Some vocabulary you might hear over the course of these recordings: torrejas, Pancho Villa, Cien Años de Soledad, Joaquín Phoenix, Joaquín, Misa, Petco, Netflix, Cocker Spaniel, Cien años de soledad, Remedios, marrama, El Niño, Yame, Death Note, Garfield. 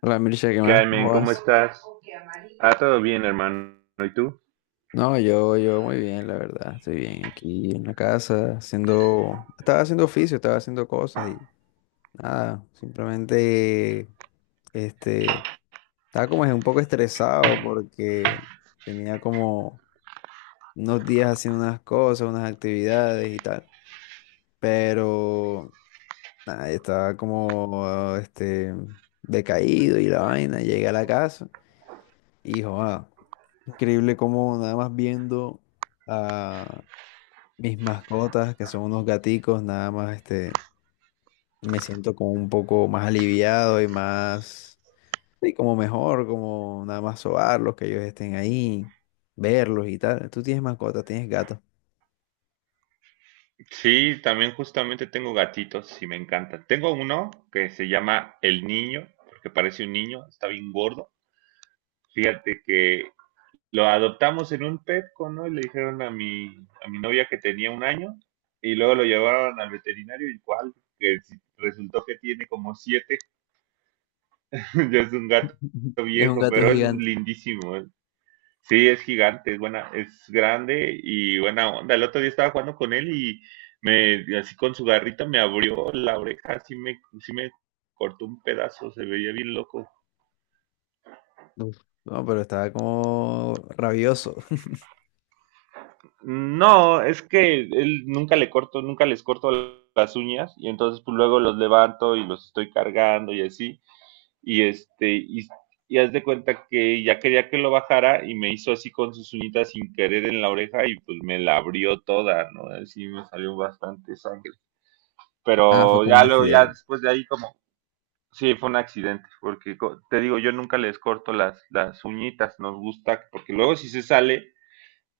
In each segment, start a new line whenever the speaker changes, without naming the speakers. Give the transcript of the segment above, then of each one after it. Hola Mircha, ¿qué más?
Carmen,
¿Cómo
¿cómo
vas?
estás? Ah, todo bien, hermano. ¿Y tú?
No, yo muy bien, la verdad. Estoy bien aquí en la casa, estaba haciendo oficio, estaba haciendo cosas y nada, simplemente, este, estaba como un poco estresado porque tenía como unos días haciendo unas cosas, unas actividades y tal, pero nada, estaba como, decaído y la vaina. Llegué a la casa. Y joda, increíble cómo nada más viendo a mis mascotas, que son unos gaticos, nada más me siento como un poco más aliviado y más, sí, como mejor, como nada más sobarlos, que ellos estén ahí, verlos y tal. Tú tienes mascotas, tienes gatos.
Sí, también justamente tengo gatitos y me encantan. Tengo uno que se llama El Niño, porque parece un niño, está bien gordo. Fíjate que lo adoptamos en un Petco, ¿no? Y le dijeron a mi novia que tenía un año y luego lo llevaron al veterinario igual, que sí, resultó que tiene como siete. Ya es un gato
Es un
viejo,
gato
pero es
gigante.
lindísimo. Sí, es gigante, es buena, es grande y buena onda. El otro día estaba jugando con él y me, así con su garrita me abrió la oreja, así me, sí me cortó un pedazo, se veía bien loco.
Uf. No, pero estaba como rabioso.
No, es que él nunca les corto las uñas y entonces pues luego los levanto y los estoy cargando y así. Y este, y, y haz de cuenta que ya quería que lo bajara y me hizo así con sus uñitas sin querer en la oreja y pues me la abrió toda, ¿no? Así me salió bastante sangre.
Ah, fue
Pero
como un
ya luego, ya
accidente.
después de ahí como, sí, fue un accidente, porque te digo, yo nunca les corto las uñitas, nos gusta, porque luego si se sale,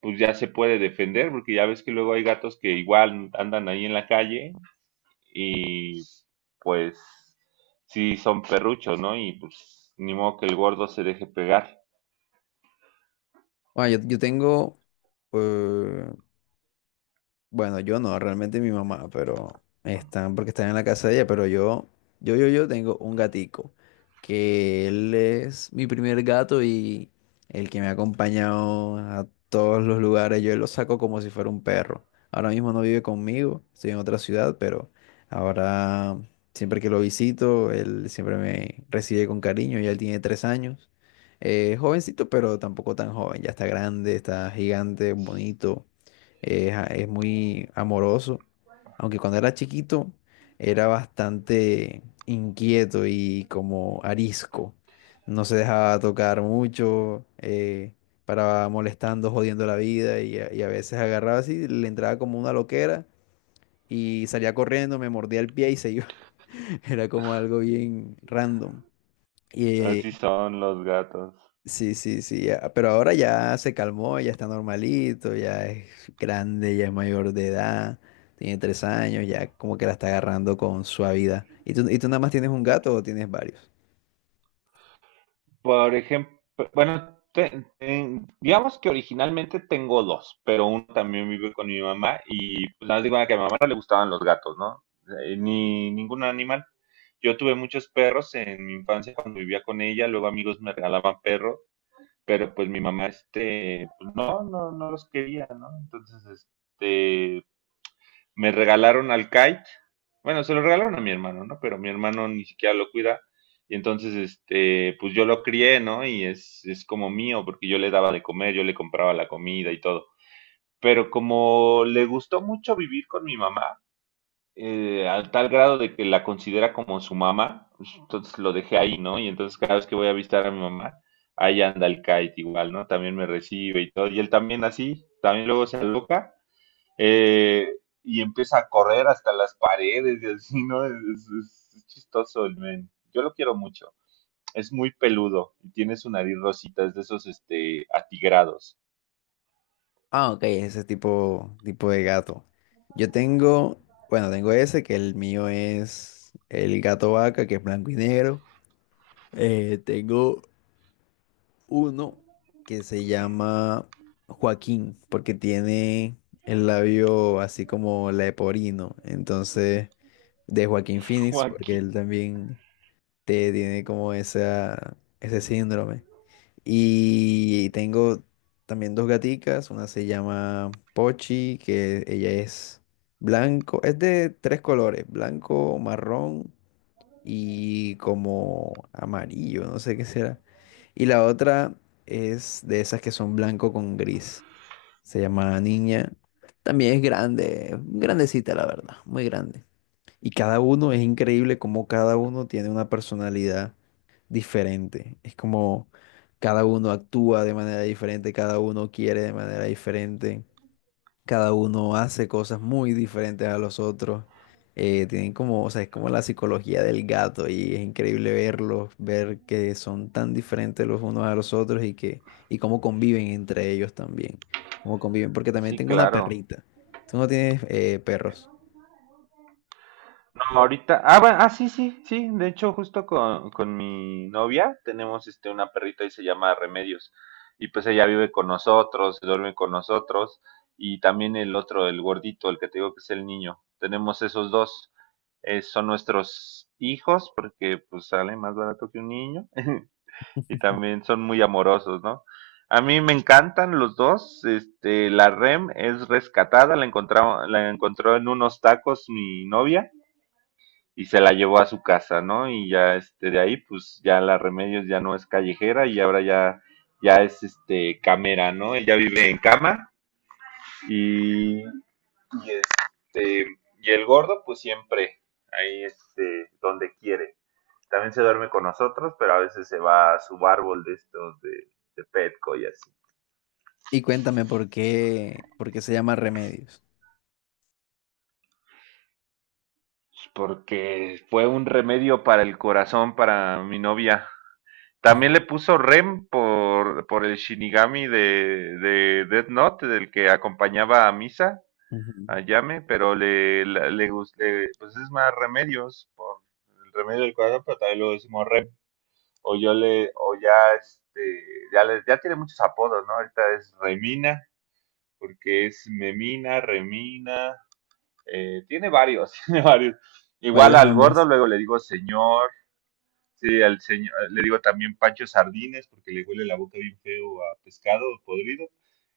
pues ya se puede defender, porque ya ves que luego hay gatos que igual andan ahí en la calle y pues sí son perruchos, ¿no? Y pues ni modo que el gordo se deje pegar.
Bueno, eh, Bueno, yo no, realmente mi mamá, pero están porque están en la casa de ella, pero yo tengo un gatico, que él es mi primer gato y el que me ha acompañado a todos los lugares, yo lo saco como si fuera un perro. Ahora mismo no vive conmigo, estoy en otra ciudad, pero ahora siempre que lo visito, él siempre me recibe con cariño, ya él tiene 3 años. Jovencito, pero tampoco tan joven, ya está grande, está gigante, bonito es, es muy amoroso, aunque cuando era chiquito era bastante inquieto y como arisco. No se dejaba tocar mucho, paraba molestando, jodiendo la vida y a veces agarraba así, le entraba como una loquera y salía corriendo, me mordía el pie y se iba. Era como algo bien random.
Así son los gatos.
Sí, sí, sí, ya, pero ahora ya se calmó, ya está normalito, ya es grande, ya es mayor de edad, tiene 3 años, ya como que la está agarrando con suavidad. Y tú nada más tienes un gato o tienes varios?
Por ejemplo, bueno, digamos que originalmente tengo dos, pero uno también vive con mi mamá y pues nada más digo ah, que a mi mamá no le gustaban los gatos, ¿no? Ni ningún animal. Yo tuve muchos perros en mi infancia cuando vivía con ella, luego amigos me regalaban perros, pero pues mi mamá, pues, no, no, no los quería, ¿no? Entonces, me regalaron al kite. Bueno, se lo regalaron a mi hermano, ¿no? Pero mi hermano ni siquiera lo cuida. Y entonces, pues yo lo crié, ¿no? Y es como mío, porque yo le daba de comer, yo le compraba la comida y todo. Pero como le gustó mucho vivir con mi mamá, al tal grado de que la considera como su mamá, pues, entonces lo dejé ahí, ¿no? Y entonces cada vez que voy a visitar a mi mamá, ahí anda el kite igual, ¿no? También me recibe y todo. Y él también así, también luego se aloca eh, y empieza a correr hasta las paredes y así, ¿no? Es chistoso el men. Yo lo quiero mucho. Es muy peludo y tiene su nariz rosita, es de esos atigrados.
Ah, ok, ese tipo, tipo de gato. Yo tengo, bueno, tengo ese, que el mío es el gato vaca, que es blanco y negro. Tengo uno que se llama Joaquín, porque tiene el labio así como leporino. Entonces, de Joaquín Phoenix, porque
Joaquín.
él también te tiene como esa, ese síndrome. Y tengo también dos gaticas, una se llama Pochi, que ella es blanco, es de tres colores, blanco, marrón y como amarillo, no sé qué será. Y la otra es de esas que son blanco con gris. Se llama Niña. También es grande, grandecita la verdad, muy grande. Y cada uno es increíble como cada uno tiene una personalidad diferente. Es como cada uno actúa de manera diferente, cada uno quiere de manera diferente, cada uno hace cosas muy diferentes a los otros. Tienen como, o sea, es como la psicología del gato y es increíble verlos, ver que son tan diferentes los unos a los otros y que, y cómo conviven entre ellos también. Cómo conviven, porque también
Sí,
tengo una, claro,
claro.
perrita. Tú no tienes, perros.
Ahorita, ah, bueno, ah, sí, sí, sí, de hecho, justo con, mi novia tenemos una perrita y se llama Remedios. Y pues ella vive con nosotros, duerme con nosotros, y también el otro, el gordito, el que te digo que es el niño. Tenemos esos dos, son nuestros hijos, porque pues sale más barato que un niño, y también son muy amorosos, ¿no? A mí me encantan los dos, la Rem es rescatada, la encontró en unos tacos mi novia y se la llevó a su casa, ¿no? Y ya de ahí, pues ya la Remedios ya no es callejera y ahora ya es camera, ¿no? Ella vive en cama y, y este y el gordo, pues siempre ahí donde quiere. También se duerme con nosotros, pero a veces se va a su árbol de estos de, Petco y así.
Y cuéntame por qué, se llama Remedios.
Porque fue un remedio para el corazón para mi novia.
Ujú.
También le puso Rem por, el Shinigami de Death Note, del que acompañaba a Misa,
Ujú.
a Yame, pero pues es más remedios por el remedio del cuadro, pero también lo decimos Rem. O yo le, o ya este, ya le- ya tiene muchos apodos, ¿no? Ahorita es Remina, porque es Memina, Remina, tiene varios, tiene varios. Igual
Varios
al gordo,
nombres.
luego le digo señor. Sí, al señor, le digo también Pancho Sardines, porque le huele la boca bien feo a pescado podrido.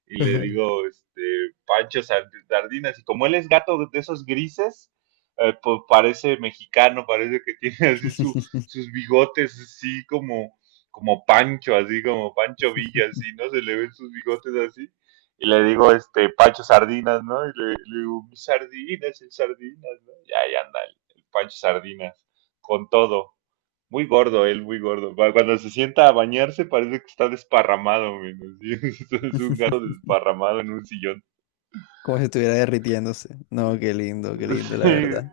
Y le digo, Pancho Sardinas. Y como él es gato de esos grises, pues parece mexicano, parece que tiene así su, sus bigotes, así como Pancho, así como Pancho Villa, así, ¿no? Se le ven sus bigotes así. Y le digo, Pancho Sardinas, ¿no? Y le digo, mis sardinas, el sardinas, ¿no? Y ahí anda el Pancho Sardinas, con todo. Muy gordo él, muy gordo. Cuando se sienta a bañarse parece que está desparramado, menos. Es un gato desparramado en un sillón.
Como si estuviera derritiéndose. No, qué lindo, la
Sí.
verdad.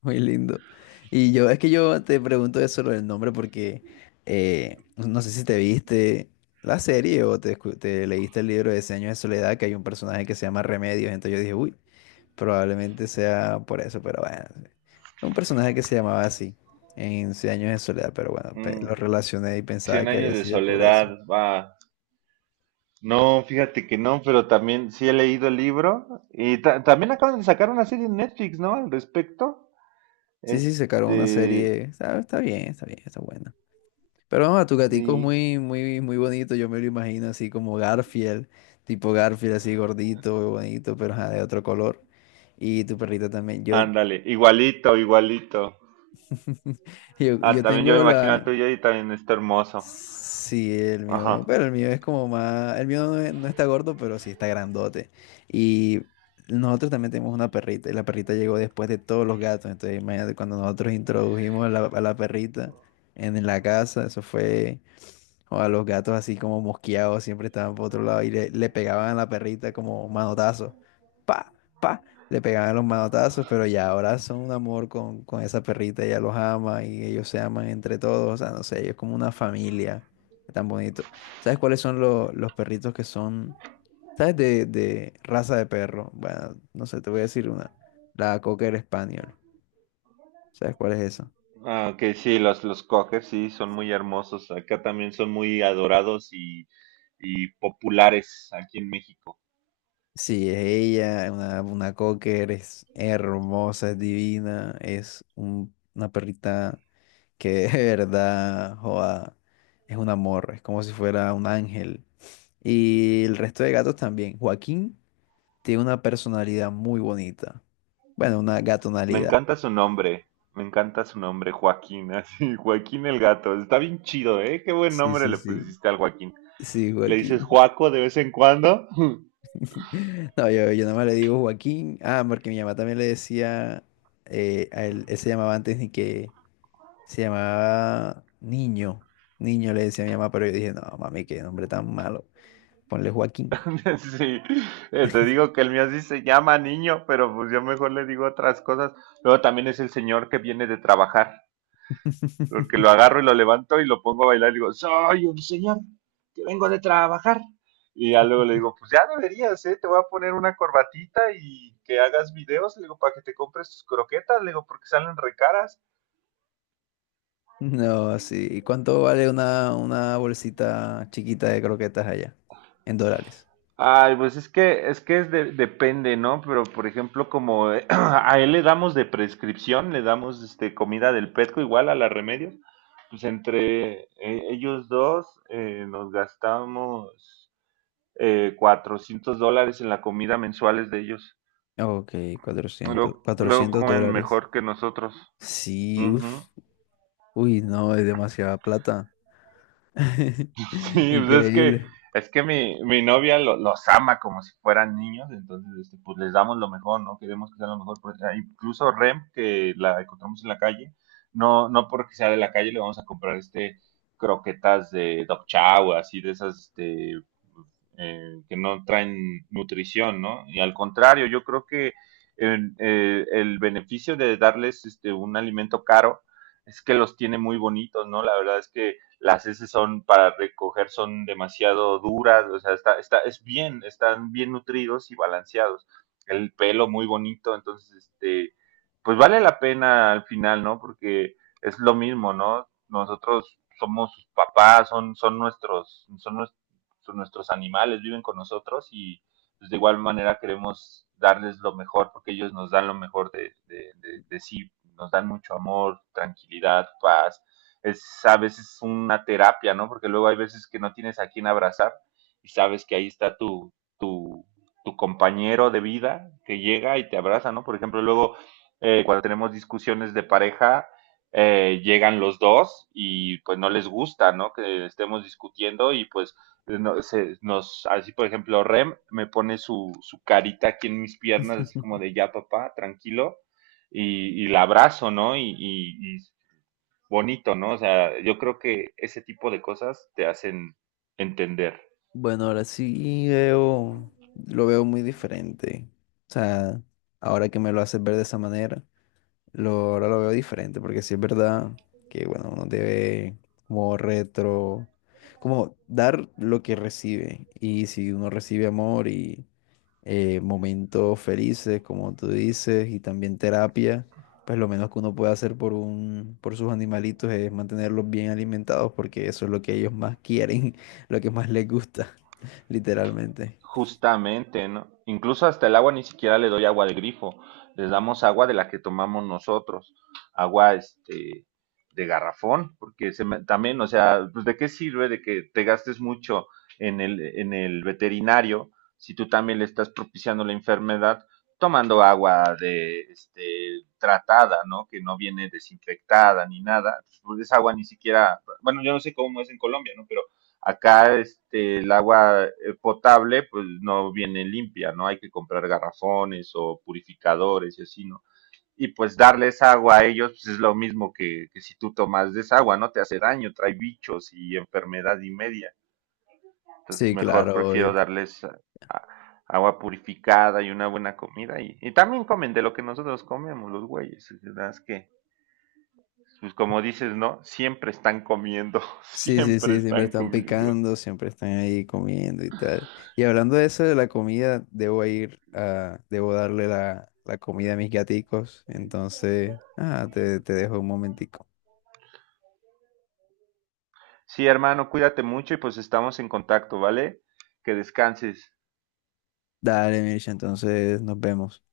Muy lindo. Y yo, es que yo te pregunto eso lo del nombre porque, no sé si te viste la serie o te leíste el libro de Seños de Soledad, que hay un personaje que se llama Remedios. Entonces yo dije, uy, probablemente sea por eso, pero bueno. Sí. Un personaje que se llamaba así en Cien Años de Soledad, pero bueno,
Mm,
lo relacioné y pensaba
Cien
que
años
había
de
sido por eso.
soledad, va. No, fíjate que no, pero también sí he leído el libro. Y también acaban de sacar una serie en Netflix, ¿no? Al respecto.
Sí, sí, sacaron una
Este,
serie. Está bien, está bien, está buena. Pero no, tu gatico es
sí.
muy, muy, muy bonito. Yo me lo imagino así como Garfield, tipo Garfield, así gordito, bonito, pero ajá, de otro color. Y tu perrito también. Yo,
Ándale, igualito, igualito.
yo,
Ah,
yo
también yo me
tengo
imagino al
la.
tuyo y también está hermoso.
Sí, el
Ajá.
mío. Pero el mío es como más. El mío no, no está gordo, pero sí está grandote. Y nosotros también tenemos una perrita. Y la perrita llegó después de todos los gatos. Entonces, imagínate cuando nosotros introdujimos a la perrita en la casa, eso fue. O a los gatos así como mosqueados, siempre estaban por otro lado y le pegaban a la perrita como manotazos. Pa, pa, le pegaban los manotazos, pero ya ahora son un amor con esa perrita, ella los ama y ellos se aman entre todos, o sea, no sé, ellos como una familia, tan bonito. ¿Sabes cuáles son los perritos que son, sabes, de raza de perro? Bueno, no sé, te voy a decir una, la Cocker Spaniel, ¿sabes cuál es esa?
Ah, ok, sí, los, cocker sí son muy hermosos. Acá también son muy adorados y populares aquí en México.
Sí, es ella, una cocker, es hermosa, es divina, es una perrita que de verdad, joda, es un amor, es como si fuera un ángel. Y el resto de gatos también. Joaquín tiene una personalidad muy bonita. Bueno, una
Me
gatonalidad.
encanta su nombre, me encanta su nombre, Joaquín, así, Joaquín el gato. Está bien chido, ¿eh? Qué buen
Sí,
nombre
sí,
le
sí.
pusiste al Joaquín.
Sí,
¿Le dices
Joaquín.
Joaco de vez en cuando?
No, yo nada más le digo Joaquín. Ah, porque mi mamá también le decía, a él se llamaba antes Nique. Se llamaba Niño. Niño le decía a mi mamá, pero yo dije, no, mami, qué nombre tan malo. Ponle Joaquín.
Sí, te digo que el mío sí se llama niño, pero pues yo mejor le digo otras cosas. Luego también es el señor que viene de trabajar. Porque lo agarro y lo levanto y lo pongo a bailar y digo, soy un señor que vengo de trabajar. Y ya luego le digo, pues ya deberías, ¿eh? Te voy a poner una corbatita y que hagas videos, le digo, para que te compres tus croquetas, le digo, porque salen recaras.
No, sí. ¿Y cuánto vale una bolsita chiquita de croquetas allá? En dólares.
Ay, pues es que, es depende, ¿no? Pero por ejemplo, como a él le damos de prescripción, le damos comida del Petco igual a la remedio, pues entre ellos dos nos gastamos $400 en la comida mensuales de ellos.
Ok, cuatrocientos
Luego, luego
cuatrocientos
comen
dólares.
mejor que nosotros.
Sí,
Ujú.
uff. Uy, no, es demasiada plata.
Sí, pues es que,
Increíble.
es que mi novia los ama como si fueran niños, entonces pues les damos lo mejor, ¿no? Queremos que sea lo mejor. Incluso Rem, que la encontramos en la calle, no, no porque sea de la calle le vamos a comprar croquetas de dog chow, así de esas que no traen nutrición, ¿no? Y al contrario, yo creo que el beneficio de darles un alimento caro es que los tiene muy bonitos, ¿no? La verdad es que las S son para recoger son demasiado duras, o sea, están bien nutridos y balanceados. El pelo muy bonito, entonces, pues vale la pena al final, ¿no? Porque es lo mismo, ¿no? Nosotros somos sus papás, son nuestros animales, viven con nosotros y pues, de igual manera queremos darles lo mejor porque ellos nos dan lo mejor de, de sí, nos dan mucho amor, tranquilidad, paz, es a veces una terapia, ¿no? Porque luego hay veces que no tienes a quién abrazar y sabes que ahí está tu, tu, tu compañero de vida que llega y te abraza, ¿no? Por ejemplo, luego cuando tenemos discusiones de pareja, llegan los dos y pues no les gusta, ¿no? Que estemos discutiendo y pues no, se, nos, así por ejemplo, Rem me pone su, carita aquí en mis piernas, así como de ya papá, tranquilo, y la abrazo, ¿no? Y bonito, ¿no? O sea, yo creo que ese tipo de cosas te hacen entender.
Bueno, ahora sí veo, lo veo muy diferente. O sea, ahora que me lo haces ver de esa manera. Lo, ahora lo veo diferente, porque sí es verdad que, bueno, uno debe como retro, como dar lo que recibe. Y si uno recibe amor y, momentos felices, como tú dices, y también terapia, pues lo menos que uno puede hacer por sus animalitos es mantenerlos bien alimentados, porque eso es lo que ellos más quieren, lo que más les gusta, literalmente.
Justamente, ¿no? Incluso hasta el agua ni siquiera le doy agua de grifo, les damos agua de la que tomamos nosotros, agua de garrafón, porque también, o sea, pues de qué sirve de que te gastes mucho en el veterinario si tú también le estás propiciando la enfermedad tomando agua de tratada, ¿no? Que no viene desinfectada ni nada, pues esa agua ni siquiera, bueno, yo no sé cómo es en Colombia, ¿no? Pero acá el agua potable pues no viene limpia, ¿no? Hay que comprar garrafones o purificadores y así, ¿no? Y pues darles agua a ellos pues, es lo mismo que, si tú tomas desagua, ¿no? Te hace daño, trae bichos y enfermedad y media. Entonces
Sí,
mejor
claro, obvio.
prefiero darles a- agua purificada y una buena comida. Y también comen de lo que nosotros comemos, los güeyes. Es verdad que, pues como dices, ¿no? Siempre están comiendo,
Sí, sí,
siempre
sí, siempre
están
están
comiendo.
picando, siempre están ahí comiendo y tal. Y hablando de eso de la comida, debo ir a, debo darle la comida a mis gaticos. Entonces, ah, te dejo un momentico.
Sí, hermano, cuídate mucho y pues estamos en contacto, ¿vale? Que descanses.
Dale, Mircha, entonces nos vemos.